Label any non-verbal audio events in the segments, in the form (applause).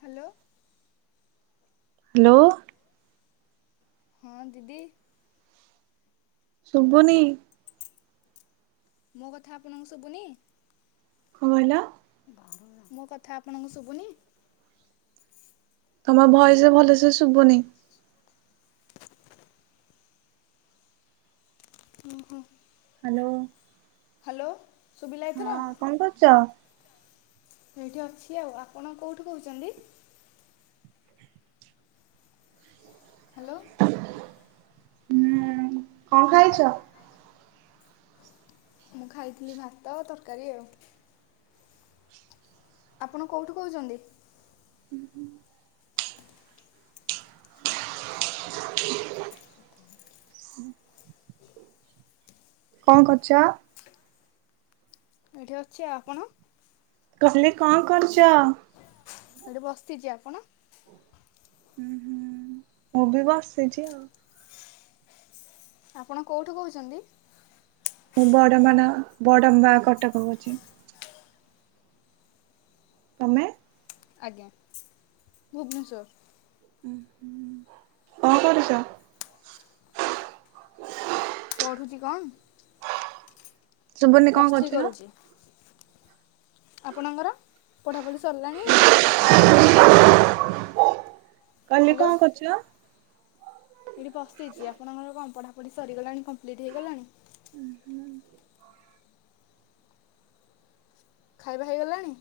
Hello. Hello. ହଁ ଦିଦି। ଶୁଭୁନି। ମୋ କଥା ଆପଣଙ୍କୁ ଶୁଭୁନି? କଣ କହିଲ? ମୋ କଥା ଆପଣଙ୍କୁ ଶୁଭୁନି? ତମର ଭୟସ ଭଲ ସେ ଶୁଭୁନି। ଓହୋ (unintelligible) ହ୍ୟାଲୋ। ହ୍ୟାଲୋ। ଶୁଭିଲା ଏଥର ହଁ, କଣ କରୁଛ? ଏଇଠି ଅଛି ଆଉ ଆପଣ କୋଉଠୁ କହୁଛନ୍ତି? ହ୍ୟାଲୋ। ହୁଁ, କଣ ଖାଇଛ? ମୁଁ ଖାଇଥିଲି ଭାତ ତରକାରୀ ଆଉ ଆପଣ କେଉଁଠୁ କହୁଛନ୍ତି? ହୁଁ ହୁଁ (unintelligible) (unintelligible) କଣ କରୁଛ? ଏଠି ଅଛି ଆପଣ? କହିଲି କଣ କରୁଛ? ହୁଁ ଏଠି ବସିଛି ଆପଣ? ହଁ ହୁଁ ଓ ବି ବସିଛି ଆଉ ଆପଣ କେଉଁଠୁ କହୁଛନ୍ତି? ମୁଁ ବଡମ୍ୱା ନା ବଡମ୍ୱା କଟକ କହୁଛି। ତମେ। ଆଜ୍ଞା ଭୁବନେଶ୍ଵର। କଣ କରୁଚ? ପଢ଼ୁଛି କଣ? ସୁଭୁନି କଣ ପ୍ଲସ୍ ଥ୍ରୀ କରୁଛ? କରୁଛି ଆପଣଙ୍କର ପଢାପଢ଼ି ସରିଲାଣି ଏ ନା? କାଲି ହ୍ୟାଲୋ କଣ କରୁଛ? ଏଇଠି ବସିଛି ଆପଣଙ୍କର ପଢ଼ା କୋଉଠି ସରିଗଲାଣି (unintelligible) ହେଇଗଲାଣି। ଖାଇବା ହେଇଗଲାଣି?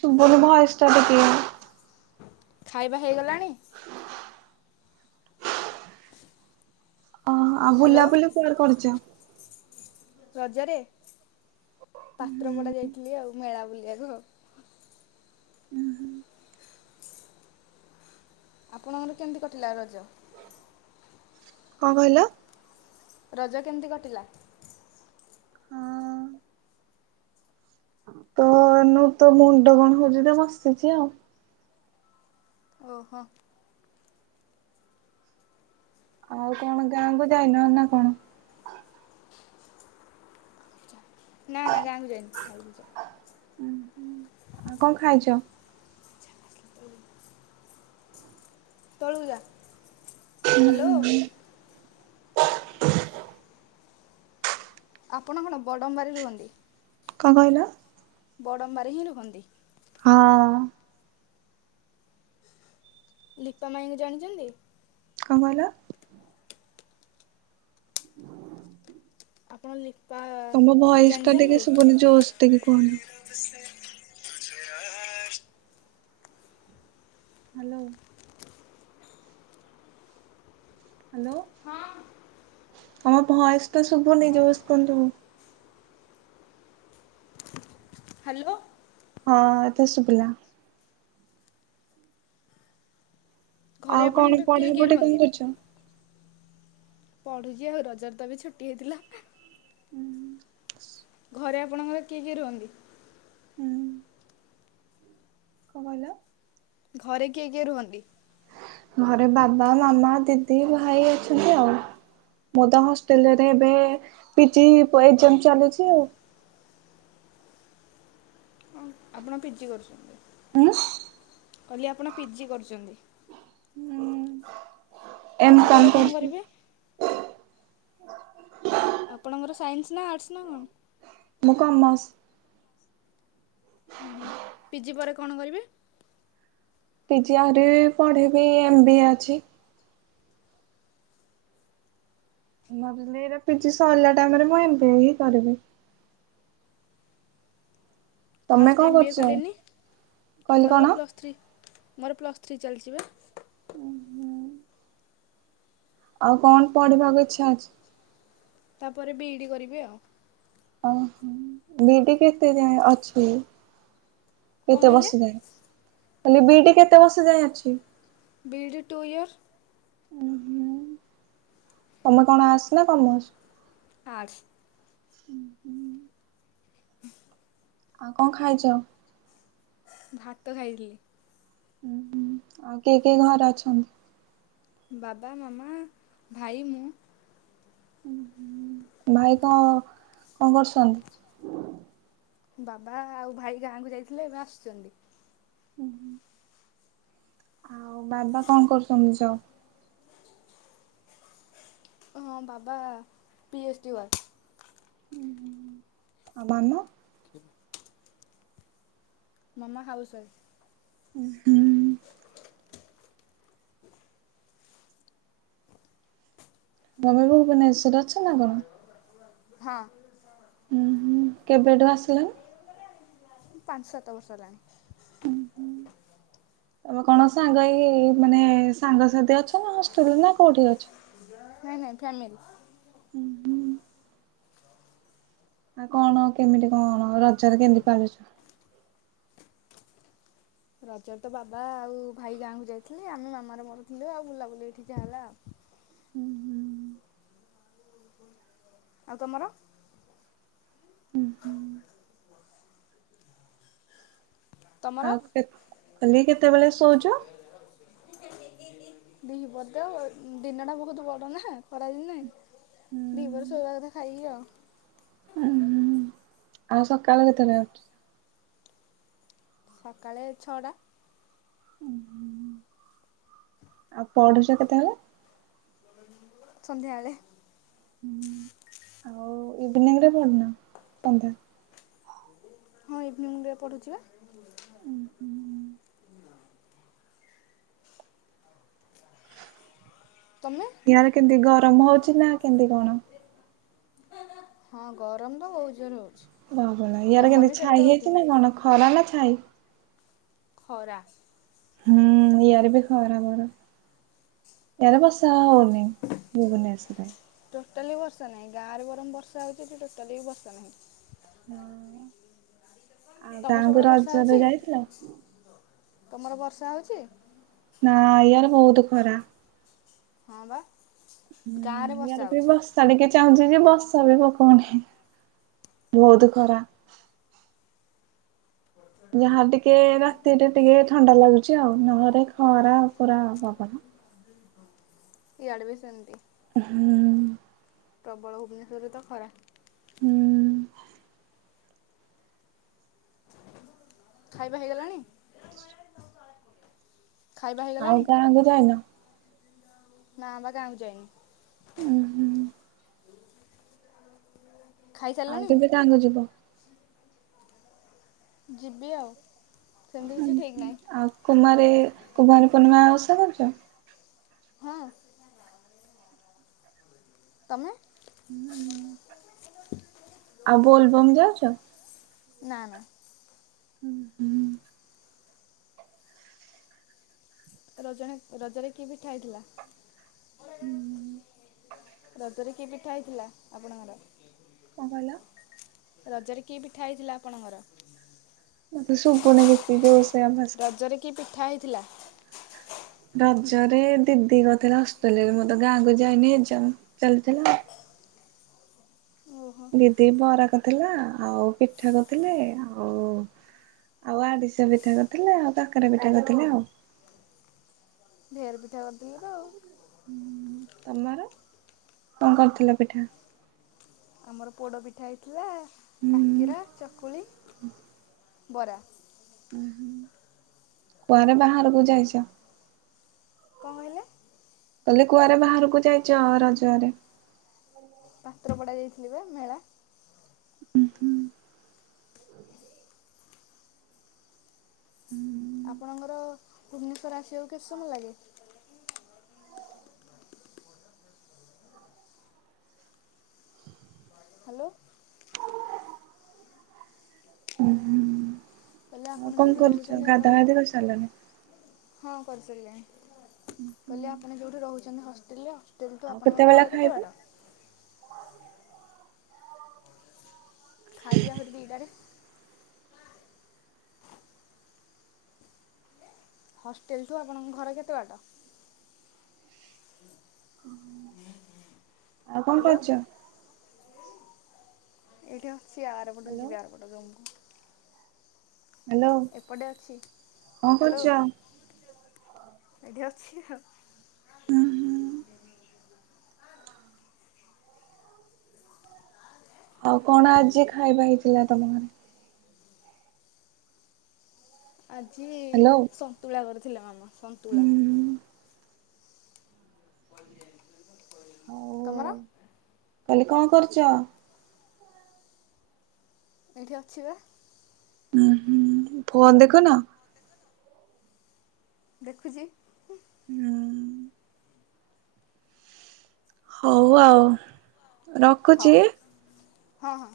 ଶୁଭୁନି ଭୟେସ ଟା ଟିକିଏ। ଖାଇବା ହେଇଗଲାଣି। ଓ ଆଉ ହ୍ୟାଲୋ ବୁଲାବୁଲି କୁଆଡେ କରୁଛ। ରଜରେ। ପାତ୍ର ପଡା ଯାଇଥିଲି ଆଉ ମେଳା ବୋଲି। (unintelligible) ଉ ହୁଁ। ଆପଣଙ୍କର କେମିତି କଟିଲା ରଜ? କଣ କହିଲ? ରଜ କେମିତି କଟିଲା? ତ ମୋର ତ ମୁଣ୍ଡ କଣ ହଉଚି ତ ବସିଚି ଆଉ। ଓହୋ। ଆଉ କଣ ଗାଁ କୁ ଯାଇନ ନା କଣ? ନା ନା ଗାଁ କୁ ଯାଇନି। ଆଉ କଣ ଖାଇଛ? (unintelligible) ତଳକୁ ଯା। ହୁଁ ହ୍ୟାଲୋ ହୁଁ ହୁଁ। ଆପଣ କଣ ବଡ଼ମ୍ବାରେ ରୁହନ୍ତି। କଣ କହିଲ? ବଡମ୍ବାରେ ହିଁ ରୁହନ୍ତି। ହଁ। ଦିପା ମାଇଙ୍କୁ ଜାଣିଚନ୍ତି? କଣ କହିଲ? (unintelligible) ଆପଣ ଲଖ ତମ ଭୟସ ଟା ଟିକେ ସୁବୁନି ଜୋରସେ ଟିକେ କୁହନ୍ତୁ। (unintelligible) ହାଲୋ। ହାଲୋ। ଆମ ଭୟସ ତ ସୁବୁନି ଜୋରସେ କୁହନ୍ତୁ। ହାଲୋ। ହଁ ଏତ ଶୁଭିଲା। ଘରେ ଆଉ କଣ ଆପଣଙ୍କର କିଏ କିଏ ପଢାପଢି କଣ କରୁଚ? ପଢୁଛି ଆଉ ରଜର ତ ବି ଛୁଟି ହେଇଥିଲା। ହଁ। ଘରେ ଆପଣଙ୍କର କିଏ କିଏ ରୁହନ୍ତି? ହୁଁ କଣ କହିଲ? ଘରେ କିଏ କିଏ ରୁହନ୍ତି? ଘରେ ବାବା, ମାମା, ଦିଦି, ଭାଇ ଅଛନ୍ତି ଆଉ। ମୁ ତ ହଷ୍ଟେଲରେ ଏବେ ପି ଜି ଏକଜାମ ଚାଲିଚି। ଆପଣ ପି ଜି କରୁଚନ୍ତି? ଉଁ କଲି ଆପଣ ପି ଜି କରୁଚନ୍ତି? ହୁଁ। ଏମ୍ ପିଜି ପରେ କମ୍ କଣ କରୁଚି। କରିବେ? (unintelligible) ଆପଣଙ୍କର ସାଇନ୍ସ ନା ଆର୍ଟସ୍ ନା କଣ? ମୁଁ କମର୍ସ। ଉ ହୋଁ ପି ଜି ପରେ କଣ କରିବେ? ପି ଜି ଆରି ପଢ଼ିବିି ଏମ ବି ଏ ଅଛି। ଭାବିଲି ଏଇଟା ପି ଜି ସରିଲା ଟାଇମରେ ମୁଁ ଏମତି ହିଁ କରିବି। ତମେ ଫାଷ୍ଟ କଣ ଏମ୍ୱବିଏ କରୁଛ? କଲେନି କହିଲି ମୋର କଣ ବା ପ୍ଲସ୍ ଥ୍ରୀ। ମୋର ପ୍ଲସ୍ ଥ୍ରୀ ଚାଲିଛି ବା। ଉଁ ହୁଁ। ଆଉ କଣ ପଢିବାକୁ ଇଛା ଅଛି? ତାପରେ ବିଇଡି କରିବି ଆଉ। ଓ ହୋ ବିଇଡି କେତେ ଯାଏ ଅଛି? କଣ କେତେ କହିଲେ? ବର୍ଷ ଯାଏ? କହିଲି ବିଇଡି କେତେ ବର୍ଷ ଯାଏ ଅଛି? BEd two year. ଉଁ ହୁଁ। ତମେ କଣ ଆଡ୍ଶ୍ ନା କମର୍ସ? ଆଡ୍ଶ୍। ହୁଁ ହୁଁ। ଆଉ କଣ ଖାଇଛ? ଭାତ ଖାଇଥିଲି। ହୁଁ ହୁଁ ଆଉ କିଏ କିଏ ଘରେ ଅଛନ୍ତି? ବାବା, ମାମା, ଭାଇ ମୁଁ। ଭାଇ କଣ କଣ କରୁଛନ୍ତି? ବାବା ଆଉ ଭାଇ ଗାଁକୁ ଯାଇଥିଲେ। ଏବେ ଆସୁଛନ୍ତି। ଉଁହୁଁ। ଆଉ ବାବା କଣ କରୁଛନ୍ତି ଯ ହଁ ବାବା ପିଏଚ ଟି ୱା। ଉଁହୁଁ ଆଉ ମାମା? ମାମା ହାଉସ୍‌ ୱାଇଫ। ଉଁହୁଁ। (unintelligible) ହଁ। ଉଁ ହୁଁ କେବେଠୁ ଆସିଲେ? ପାଞ୍ଚ ସାତ ବର୍ଷ ହେଲାଣି। ତମେ କଣ ସାଙ୍ଗ ହେଇ ମାନେ ସାଙ୍ଗସାଥି ଅଛ ନା ହଷ୍ଟେଲରେ ନା କଉଠି ଅଛ? ନାଇଁ ନାଇଁ ଫ୍ୟାମିଲି। ଉଁ ହୁଁ। ଆଉ କଣ କେମିତି କଣ ରଜରେ କେମିତି ପାଳିଚ? ରଜରେ ତ ବାବା ଆଉ ଭାଇ ଗାଁ କୁ ଯାଇଥିଲେ। ଆମେ ମାମାର ମୋର ଥିଲୁ। ଆଉ ବୁଲାବୁଲି ଏଠି ଯା ହେଲା ଆଉ। ହୁଁ ହୁଁ ଆଉ ତମର? ହୁଁ ହୁଁ ତମର (unintelligible) କହିଲି କେତେବେଳେ ଶୋଉଚ? ଦିହିପହରେ ତ ଦିନ ଟା ବହୁତ ବଡ ନା ଖରା ଦିନେ। ହୁଁ ଦିହିପହରେ ଶୋଇବା କଥା ଖାଇ କି ହୁଁ ହୁଁ ଆଉ। ଆଉ ସକାଳ କେତେବେଳେ? ସକାଳେ ଛଅଟା। ଆଉ ପଢୁଛ କେତେବେଳେ? ସନ୍ଧ୍ୟାବେଳେ। ଆଉ (unintelligible) ହଁ ଇଭିନିଂରେ ପଢୁଛି ବା। ତମେ ୟାର କେମିତି ଗରମ ହଉଛି ନା କେମତି କଣ? ହଁ ଗରମ ତ ବହୁତ୍ ଯୋରେ ହଉଛି। ହିଆରେ କେମିତି ଛାଇ ହେଇଛି ନା କଣ ଖରା ନା ଛାଇ। ଖରା। ହଁ ଇଆଡ଼େ ବି ଖରା ବର ଇଆଡ଼େ ବର୍ଷା ହଉନି। (inaudible) ଟୋଟାଲି ବର୍ଷା ନାହିଁ। ଗାଁରେ ବରଂ ବର୍ଷା ହେଉଛି ଏଠି ଟୋଟାଲି ବି ବର୍ଷା ନାହିଁ। ହଁ ଆଉ ତମର ସେପଟେ ଗାଁକୁ ବର୍ଷା ରଜରେ ହେଉଛି ଯାଇଥିଲ? ତମର ବର୍ଷା ହଉଛି। ନା ଇୟାଡେ ବହୁତୁ ଖରା। ହଁ ବା। ଗାଁରେ ହୁଁ ବର୍ଷା ୟାର ବି ହଉଛି ବସ୍ତା ଟିକେ ଚାହୁଁଛି। ବର୍ଷ ବି ପକଉନି ବହୁତ ଖରା ଯାହା ଟିକେ ରାତିରେ ଟିକେ ଥଣ୍ଡା ଲାଗୁଛି ଆଉ ନହେଲେ। ଖରା ପୁର ବାବ ଇୟଡ ବି ସେନ୍ତି ହୁଁ। ପ୍ରବଳ ଭୁବନେଶ୍ୱରରେ ତ ଖରା ହୁଁ। ଖାଇବା ହେଇଗଲାଣି। ଖାଇବା ଆଉ ହେଇଗଲାଣି ଗାଁକୁ ଯାଇନ ନା ବା ଗାଁକୁ ଯାଇନି। ଓ ହୁ। ଆଉ ଖାଇସାରିଲଣି କେବେ କାକୁ ଯିବ। ଯିବି ଆଉ। ସେମିତି କିଛି ଠିକ୍ ନାହିଁ ଆଉ କୁମାର କୁମାରୀ ପୂର୍ଣ୍ଣିମା ଆଉସ କରଛ। ହଁ। ତମେ ଆଉ ବୋଲବମ୍ ଯାଉଛ। ନା ନା। ହୁଁ ହୁଁ। ରଜ ରଜରେ କିଏ ପିଠା ହେଇଥିଲା। ଦ ତୋର କିଏ ପିଠା ହେଇଥିଲା ଆପଣଙ୍କର କଣ କହିଲ? ରଜରେ କିଏ ପିଠା ହେଇଥିଲା ଆପଣଙ୍କର ସପୁ ନା ଘି ଦିବସ୍। ରଜରେ କି ପିଠା ହେଇ ଥିଲା। ରଜରେ ଦିଦି କଥିଲା ହଷ୍ଟେଲିରେ ମଁତ ଗାଁକୁ ଯାଇନି ଏଯ ଚାଲିଥିଲା। ଓହୋ ଦିଦି ବରା କରିଥିଲା ଆଉ ପିଠା କରିଥିଲେ ଆଉ ଆଉ ଆରିସା ପିଠା କରିଥିଲେ ଆଉ କକେରେ ପିଠା କରିଥିଲେ ଆଉ। ଫେରେ ପିଠା କରିଥିଲେ ତ ଆଉ। ତମର କଣ କରଥିଲ ପିଠା ଆମର ପୋଡ ପିଠା ହେଇଥିଲା। କାକିରା ହୁଁ ଚକୁଳି ବରା କୁଆରେ ବାହାରକୁ ଯାଇଛ। କଣ କହିଲେ? କହିଲେ କୁଆରେ ବାହାରକୁ ଯାଇଛ ଆ ରଜଆରେ ପାତ୍ର ପଡ଼ା ଯାଇଥିଲେ ବା ମେଳା ଉଁ ହୁଁ। ଆପଣଙ୍କର ଭୁବନେଶ୍ଵର ଆସିବାକୁ କେତେ ସମୟ ଲାଗେ ହ୍ୟାଲୋ। ହୁଁ କହିଲେ ଆପଣ ଆଉ କଣ ଯେଉଁଠି କରୁଛ ରହୁଛନ୍ତି ଆପଣ ଖାଧା ଫାଧ କସାରିଲଣି ହଁ କରିସାରିଲାଣି କହିଲେ ଆପଣ ଯୋଉଠି ରହୁଛନ୍ତି ହଷ୍ଟେଲରେ ହୋଟେଲ ତୁ ଆଉ ଆପଣଙ୍କ କେତେବେଳେ ଘର କେତେ ଖାଇବ? ବାଟ ଖାଇ ପିଆ ଖ ବିି ଏଇଟାରେ ହଷ୍ଟେଲଠୁ ଆପଣଙ୍କ ଘର କେତେ ବାଟ? ହ ହଁ ହ। ଆଉ କଣ କରୁଛ? ଏଇଟା ଫୟାର ପଟୁଛି ହ୍ୟାଲୋ ପାର ପଟ ହ୍ୟାଲୋ ଅଛି କଣ କରୁଛ? ଆ ଅଛି। ଆ ଉଁ ହୁଁ ଆଉ କଣ ଆଜି ଖାଇବା ହେଇଥିଲା ତମ ଘରେ ଆଜି ହ୍ୟାଲୋ ସନ୍ତୁଳା କରି ଥିଲା ମାମ ସନ୍ତଳା ହୁଁ ଓ ଯାଇ ତମର କାଲି କଣ କରୁଛ? ଏଇଠି ଅଛି ବା ହୁଁ ହୁଁ ଫନ୍ ଦେଖ ନା ଦେଖୁଛି। ହୁଁ। ହଉ ଆଉ। ରଖୁଛି। ହଉ ହଁ ହଁ।